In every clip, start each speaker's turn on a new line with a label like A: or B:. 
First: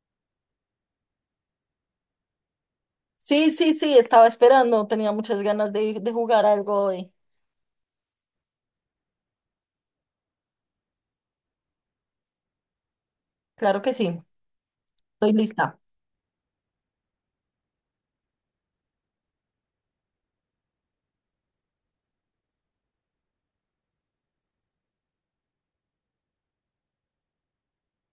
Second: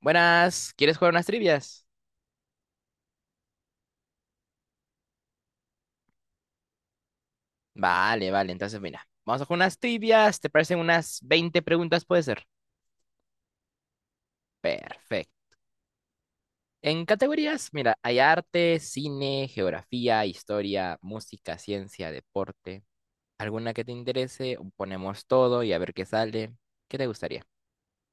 A: Buenas, ¿quieres jugar unas trivias?
B: Sí, sí, sí, estaba esperando, tenía muchas ganas de jugar algo hoy.
A: Vale, vale, entonces mira, vamos a jugar unas trivias, ¿te parecen unas 20 preguntas puede ser?
B: Claro que sí, estoy
A: Perfecto.
B: lista.
A: En categorías, mira, hay arte, cine, geografía, historia, música, ciencia, deporte. ¿Alguna que te interese? Ponemos todo y a ver qué sale. ¿Qué te gustaría?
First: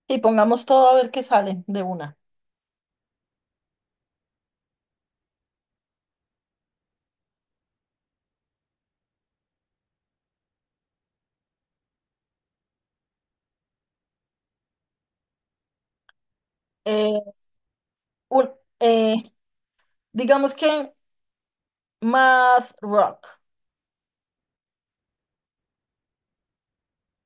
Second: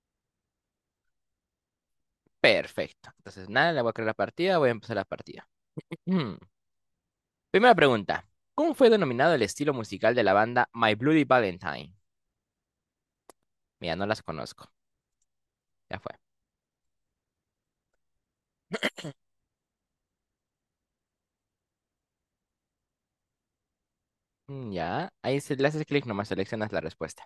B: Y pongamos todo a ver qué sale de una.
A: Perfecto. Entonces, nada, le voy a crear la partida, voy a empezar la partida. Ujú. Primera pregunta. ¿Cómo fue denominado el estilo musical de la banda My Bloody Valentine? Mira, no las conozco. Ya.
B: Eh, un- eh, digamos que Math Rock.
A: Mm. Ya, ahí le haces clic, nomás seleccionas la respuesta.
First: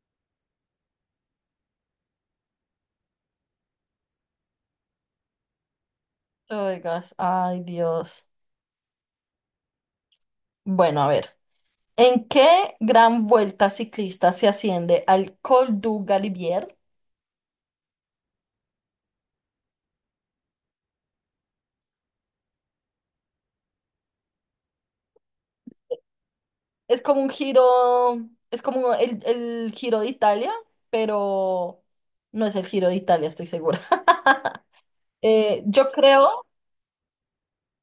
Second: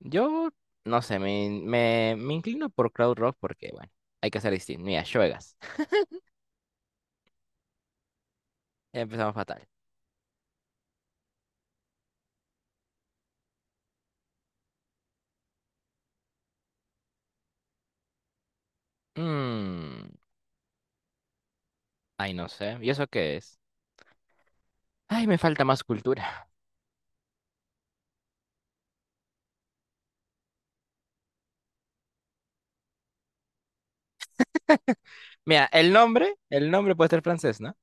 A: Yo, no sé, me inclino por Cloud Rock porque, bueno, hay que ser distinto. Mira, Shoegaze.
B: Oigas, ay Dios.
A: Empezamos fatal.
B: Bueno, a ver. ¿En qué gran vuelta ciclista se asciende al Col du Galibier?
A: Mm, ay, no sé. ¿Y eso qué es? Ay, me falta más cultura.
B: Es como un giro, es como el giro de Italia, pero no es el giro de Italia, estoy segura.
A: Mira,
B: Yo creo.
A: el nombre puede ser francés, ¿no?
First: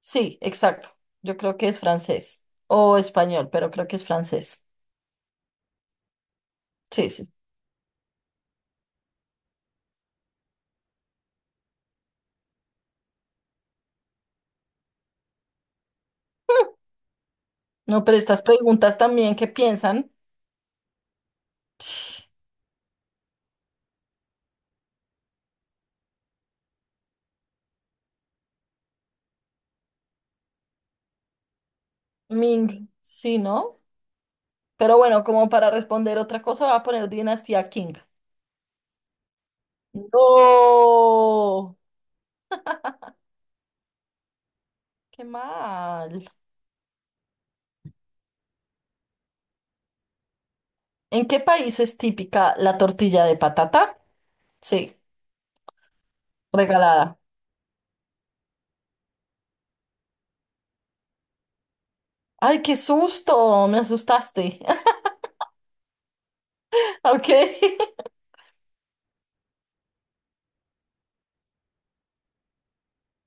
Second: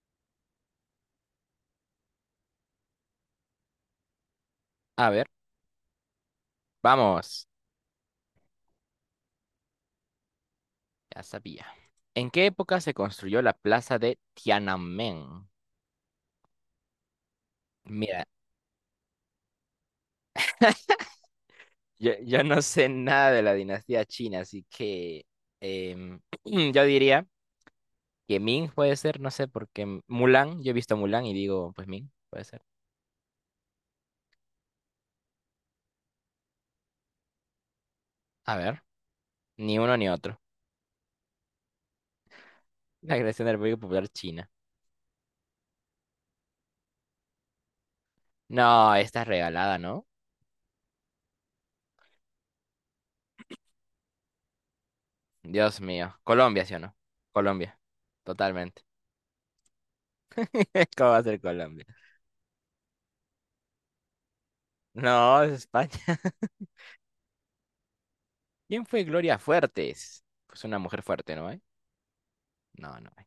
B: Sí, exacto. Yo creo que es francés o español, pero creo que es francés.
A: A ver,
B: Sí, sí.
A: vamos. Ya sabía. ¿En qué época se construyó la plaza de Tiananmen?
B: No, pero
A: Mira,
B: estas preguntas también, ¿qué piensan?
A: yo,
B: Psh,
A: yo no sé nada de la dinastía china, así que em, yo diría. Que Ming puede ser, no sé, porque Mulan, yo he visto Mulan y digo, pues Ming, puede ser.
B: Ming, sí, ¿no? Pero bueno, como para responder otra cosa, va a poner Dinastía King.
A: A ver, ni uno ni otro.
B: No,
A: La creación de la República Popular China.
B: qué mal.
A: No, esta es regalada, ¿no?
B: ¿En qué país es típica la tortilla de patata? Sí,
A: Dios mío. Colombia, ¿sí o no?
B: regalada.
A: Colombia. Totalmente. ¿Cómo va a ser Colombia?
B: Ay, qué susto, me asustaste.
A: No, es España.
B: Ok.
A: ¿Quién fue Gloria Fuertes? Pues una mujer fuerte, ¿no hay? No, no hay.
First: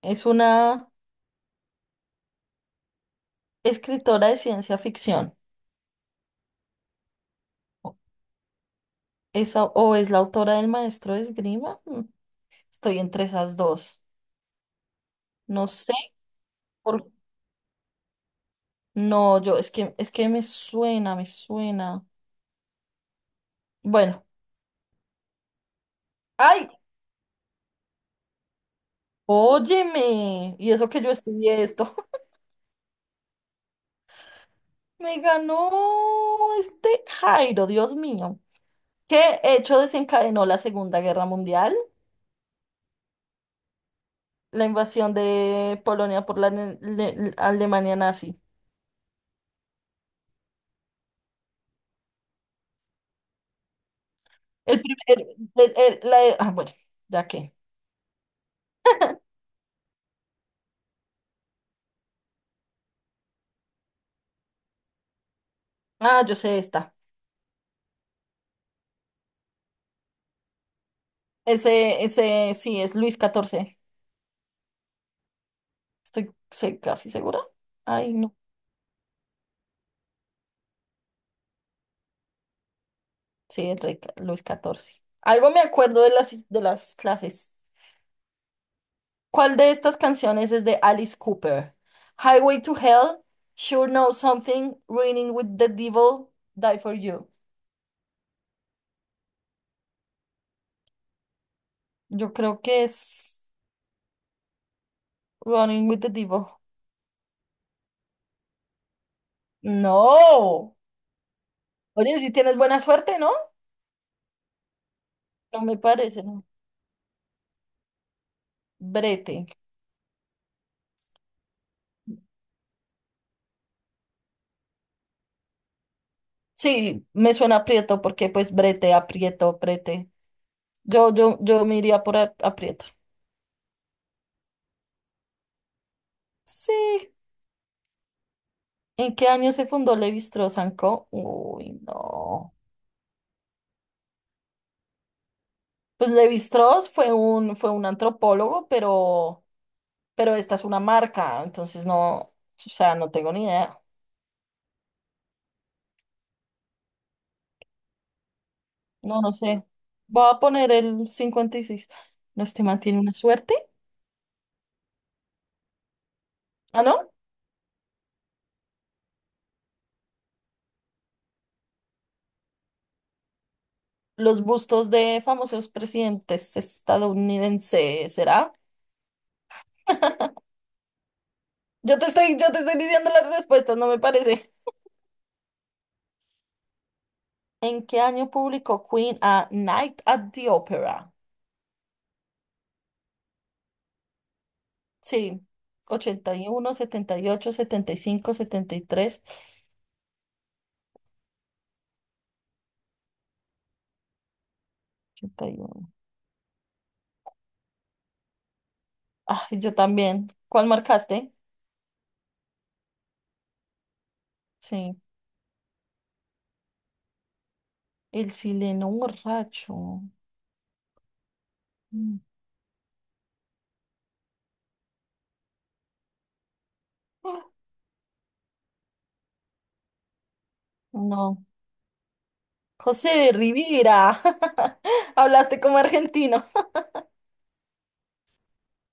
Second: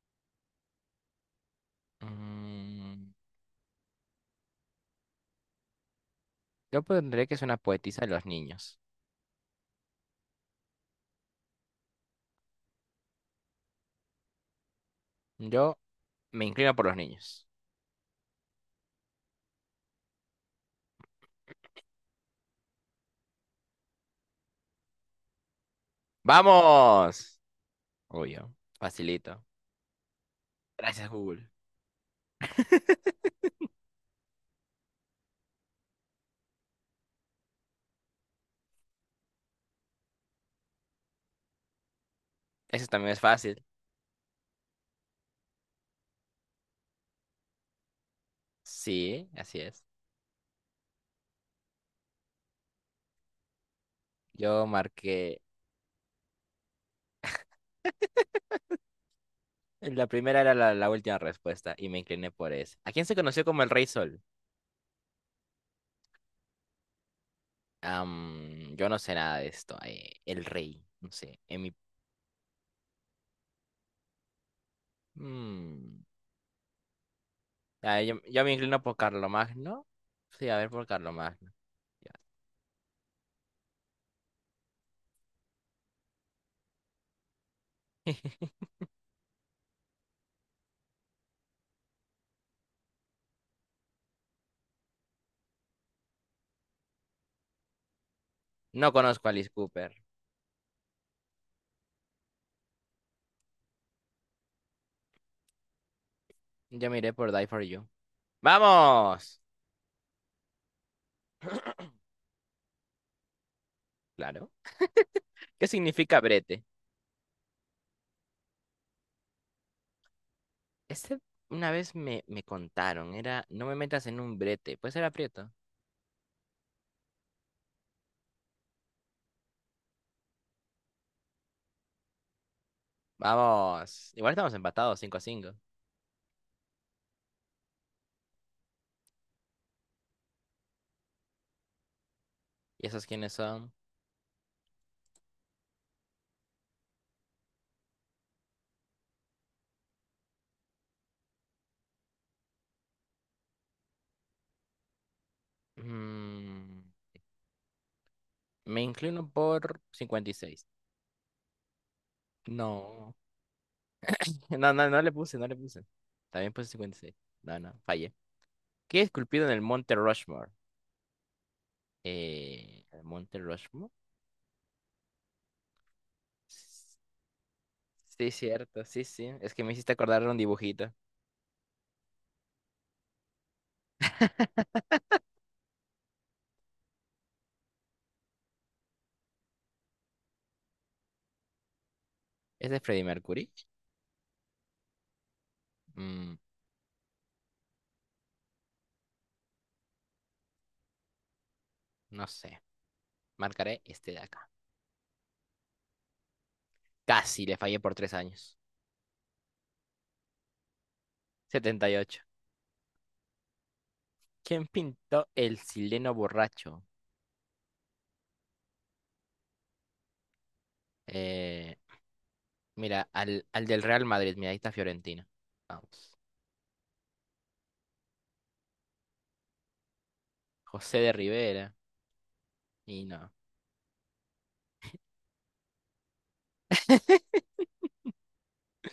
B: Es una
A: Mm,
B: escritora de ciencia ficción.
A: yo pondré que es una poetisa de los niños.
B: Es, o es la autora del maestro de esgrima. Mm, estoy entre esas dos. No
A: Yo
B: sé
A: me inclino por los
B: por...
A: niños.
B: No, yo, es que me suena, me suena. Bueno, ¡ay!
A: ¡Vamos! Obvio. Facilito.
B: Óyeme. Y eso que
A: Gracias,
B: yo
A: Google.
B: estudié esto. Me ganó este Jairo, Dios mío. ¿Qué hecho desencadenó la Segunda Guerra Mundial?
A: Eso también es fácil.
B: La invasión de Polonia por la Alemania nazi.
A: Sí, así es. Yo
B: El primer,
A: marqué.
B: el- la- ah, bueno, ya que.
A: La primera era la última respuesta y me incliné por eso. ¿A quién se conoció como el Rey Sol?
B: Ah, yo sé esta.
A: Yo no sé nada de esto. El Rey, no sé. En mi...
B: Ese sí es Luis XIV.
A: mm,
B: Estoy casi segura.
A: ah,
B: Ay,
A: yo,
B: no.
A: yo me inclino por Carlomagno. Sí, a ver, por Carlomagno. Ya.
B: Sí, es Luis XIV. Algo me acuerdo de las clases. ¿Cuál de estas canciones es de Alice Cooper? Highway to Hell, Sure Know Something, Running with the Devil, Die for You.
A: No conozco a Alice Cooper.
B: Yo creo que es Running with the Devil.
A: Yo miré por Die for You. ¡Vamos!
B: No. Oye, si tienes buena suerte, ¿no?
A: Claro.
B: No
A: ¿Qué
B: me
A: significa
B: parece, ¿no?
A: brete?
B: Brete.
A: Este una vez me contaron, era no me metas en un brete, puede ser aprieto.
B: Sí, me suena aprieto porque pues brete, aprieto, brete. Yo me iría por aprieto.
A: Vamos, igual estamos empatados 5-5.
B: Sí. ¿En qué año se fundó Levi-Strauss Co? Uy, no.
A: ¿Y esos quiénes son?
B: Pues Levi-Strauss fue un antropólogo, pero esta es una marca, entonces no, o sea, no tengo ni idea.
A: Mm, me
B: No,
A: inclino
B: no sé.
A: por
B: Voy
A: cincuenta y
B: a
A: seis
B: poner el 56. No, este man tiene una
A: No,
B: suerte.
A: no, no, no le puse, no le puse. También puse
B: Ah,
A: cincuenta y
B: ¿no?
A: seis No, no, fallé. ¿Qué es esculpido en el Monte Rushmore? ¿El Monte Rushmore?
B: Los bustos de famosos presidentes
A: S-
B: estadounidenses,
A: Sí,
B: ¿será?
A: cierto, sí, sí. Es que me hiciste acordar de un dibujito.
B: Yo te estoy diciendo las respuestas, no me parece. ¿En qué año publicó Queen a Night at the Opera?
A: ¿Es de Freddie Mercury?
B: Sí, ochenta
A: Mm,
B: y uno, setenta setenta setenta ocho, cinco, setenta y tres,
A: no sé. Marcaré este de acá.
B: ochenta y uno.
A: Casi le fallé por 3 años.
B: Ay, yo también. ¿Cuál marcaste?
A: 78. ¿Quién
B: Sí,
A: pintó el sileno borracho?
B: el sileno borracho.
A: Eh,
B: Mm.
A: mira, al del Real Madrid. Mira, ahí está Fiorentina. Vamos.
B: Ah,
A: José de
B: no,
A: Rivera. Y
B: José
A: no.
B: de Rivera. Hablaste como argentino.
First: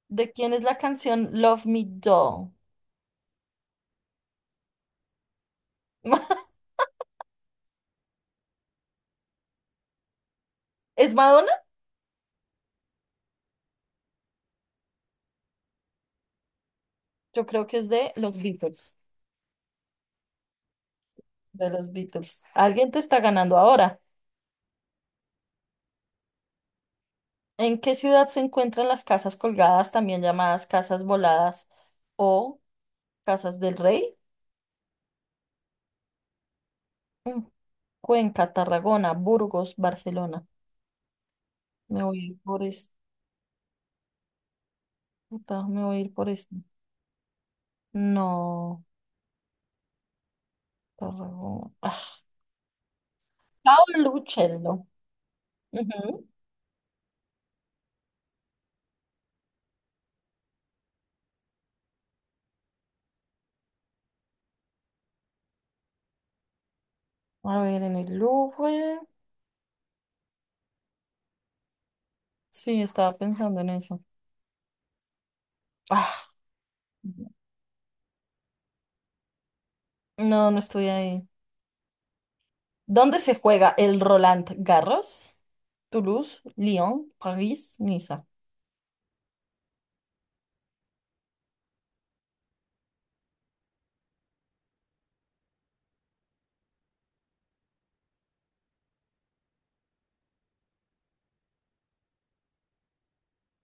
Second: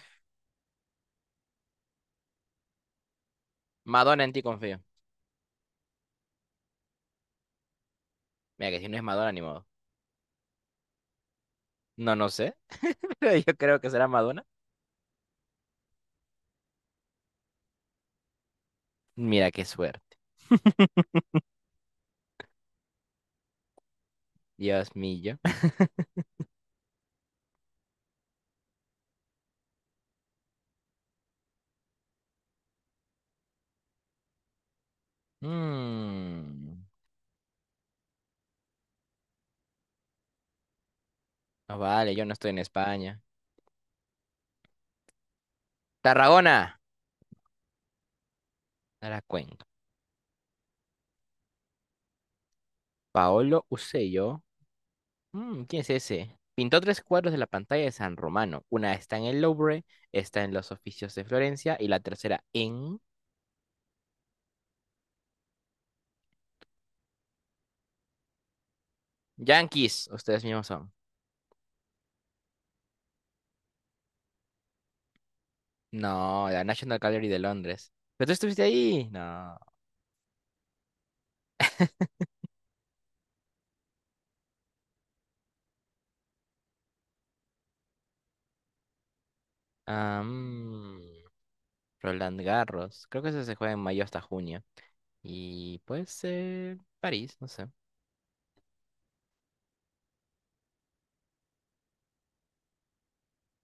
B: ¿De quién es la canción Love Me Do?
A: Madonna en ti confío. Mira, que si no es Madonna, ni modo.
B: ¿Es Madonna?
A: No, no sé. Pero yo creo que será Madonna.
B: Yo creo que es de los Beatles.
A: Mira, qué suerte.
B: De los Beatles. Alguien te está ganando ahora.
A: Dios mío.
B: ¿En qué ciudad se encuentran las casas colgadas, también llamadas casas voladas o casas del rey?
A: Mm.
B: Mm, Cuenca, Tarragona, Burgos, Barcelona.
A: No
B: Me
A: vale,
B: voy
A: yo
B: a
A: no
B: ir
A: estoy en
B: por esto.
A: España.
B: Me voy a ir por esto.
A: Tarragona.
B: No,
A: Era Cuenca.
B: Tarragona. Ah,
A: Paolo
B: Paolo
A: Usello.
B: Uccello.
A: ¿Quién es
B: Ujú.
A: ese? Pintó tres cuadros de la pantalla de San Romano. Una está en el Louvre, está en los oficios de Florencia y la tercera en
B: A ver, en el Louvre.
A: Yankees. Ustedes mismos son.
B: Sí, estaba pensando en eso. Ah,
A: No, la National Gallery de Londres. ¿Pero tú estuviste ahí? No.
B: no, no estoy ahí. ¿Dónde se juega el Roland Garros? Toulouse, Lyon, París, Niza.
A: Ah, Roland Garros. Creo que eso se juega en mayo hasta junio. Y pues París, no sé.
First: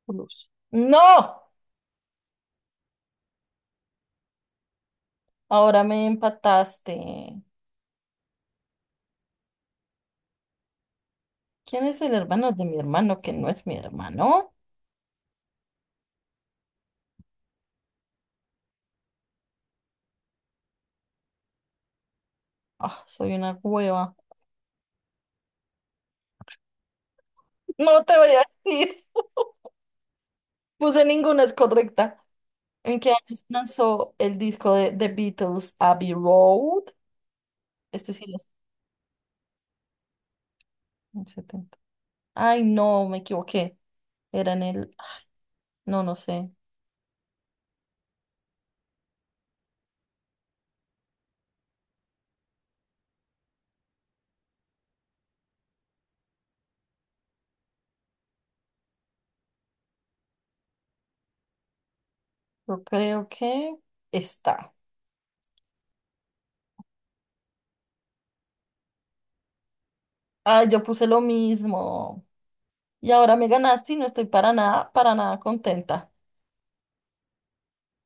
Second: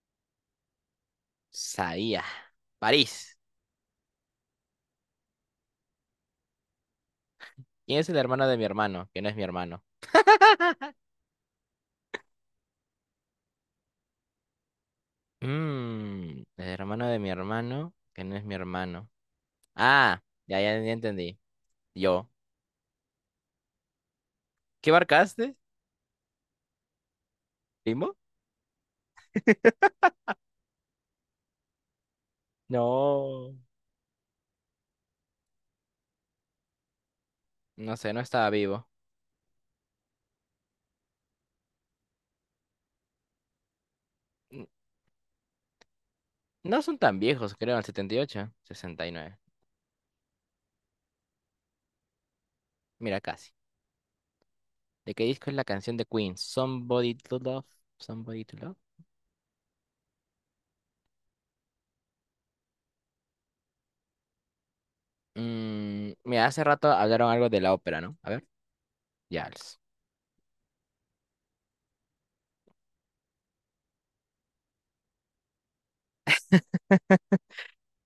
B: Toulouse. ¡No!
A: Sabía. París.
B: Ahora me empataste.
A: ¿Quién es el hermano de mi hermano? Que no es mi hermano.
B: ¿Quién es el hermano de mi hermano que no es mi hermano?
A: El hermano de mi hermano, que no es mi hermano. Ah, ya, ya, ya entendí. Yo.
B: Ah, soy una hueva.
A: ¿Qué marcaste?
B: No
A: ¿Primo?
B: te voy a decir. Puse ninguna es correcta. ¿En qué años
A: No.
B: lanzó el disco de The Beatles Abbey Road?
A: No sé,
B: Este
A: no
B: sí lo sé.
A: estaba vivo.
B: El 70. Ay, no, me equivoqué. Era en
A: N-
B: el. No, no sé.
A: No son tan viejos, creo, el 78, 69. Mira, casi. ¿De qué disco es la canción de Queen? Somebody to Love. Somebody to Love.
B: Yo creo que está.
A: Mira, hace rato hablaron algo de la ópera, ¿no? A ver, ya.
B: Ay, yo puse lo mismo. Y ahora me ganaste y no estoy para nada contenta,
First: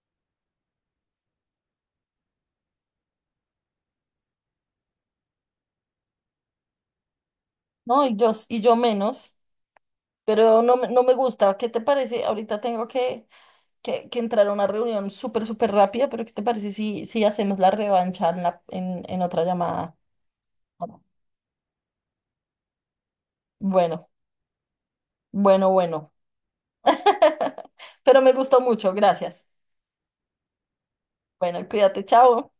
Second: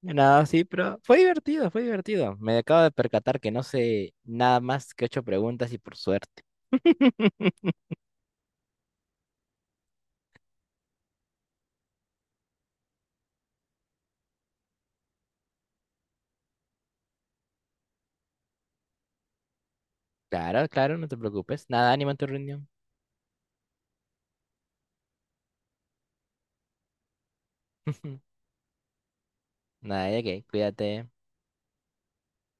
A: Nada, sí, pero fue divertido, fue divertido. Me acabo de percatar que no sé nada más que ocho preguntas y por suerte.
B: ¿no? Y yo, y yo menos, pero no, no me gusta. ¿Qué te parece? Ahorita tengo que entrar a una reunión súper, súper rápida, pero ¿qué te parece si hacemos la revancha en otra llamada?
A: Claro, claro, no te preocupes. Nada, ánimo en tu reunión.
B: Bueno, bueno. Pero me gustó mucho, gracias.
A: Nada de qué, cuídate.
B: Bueno, cuídate, chao.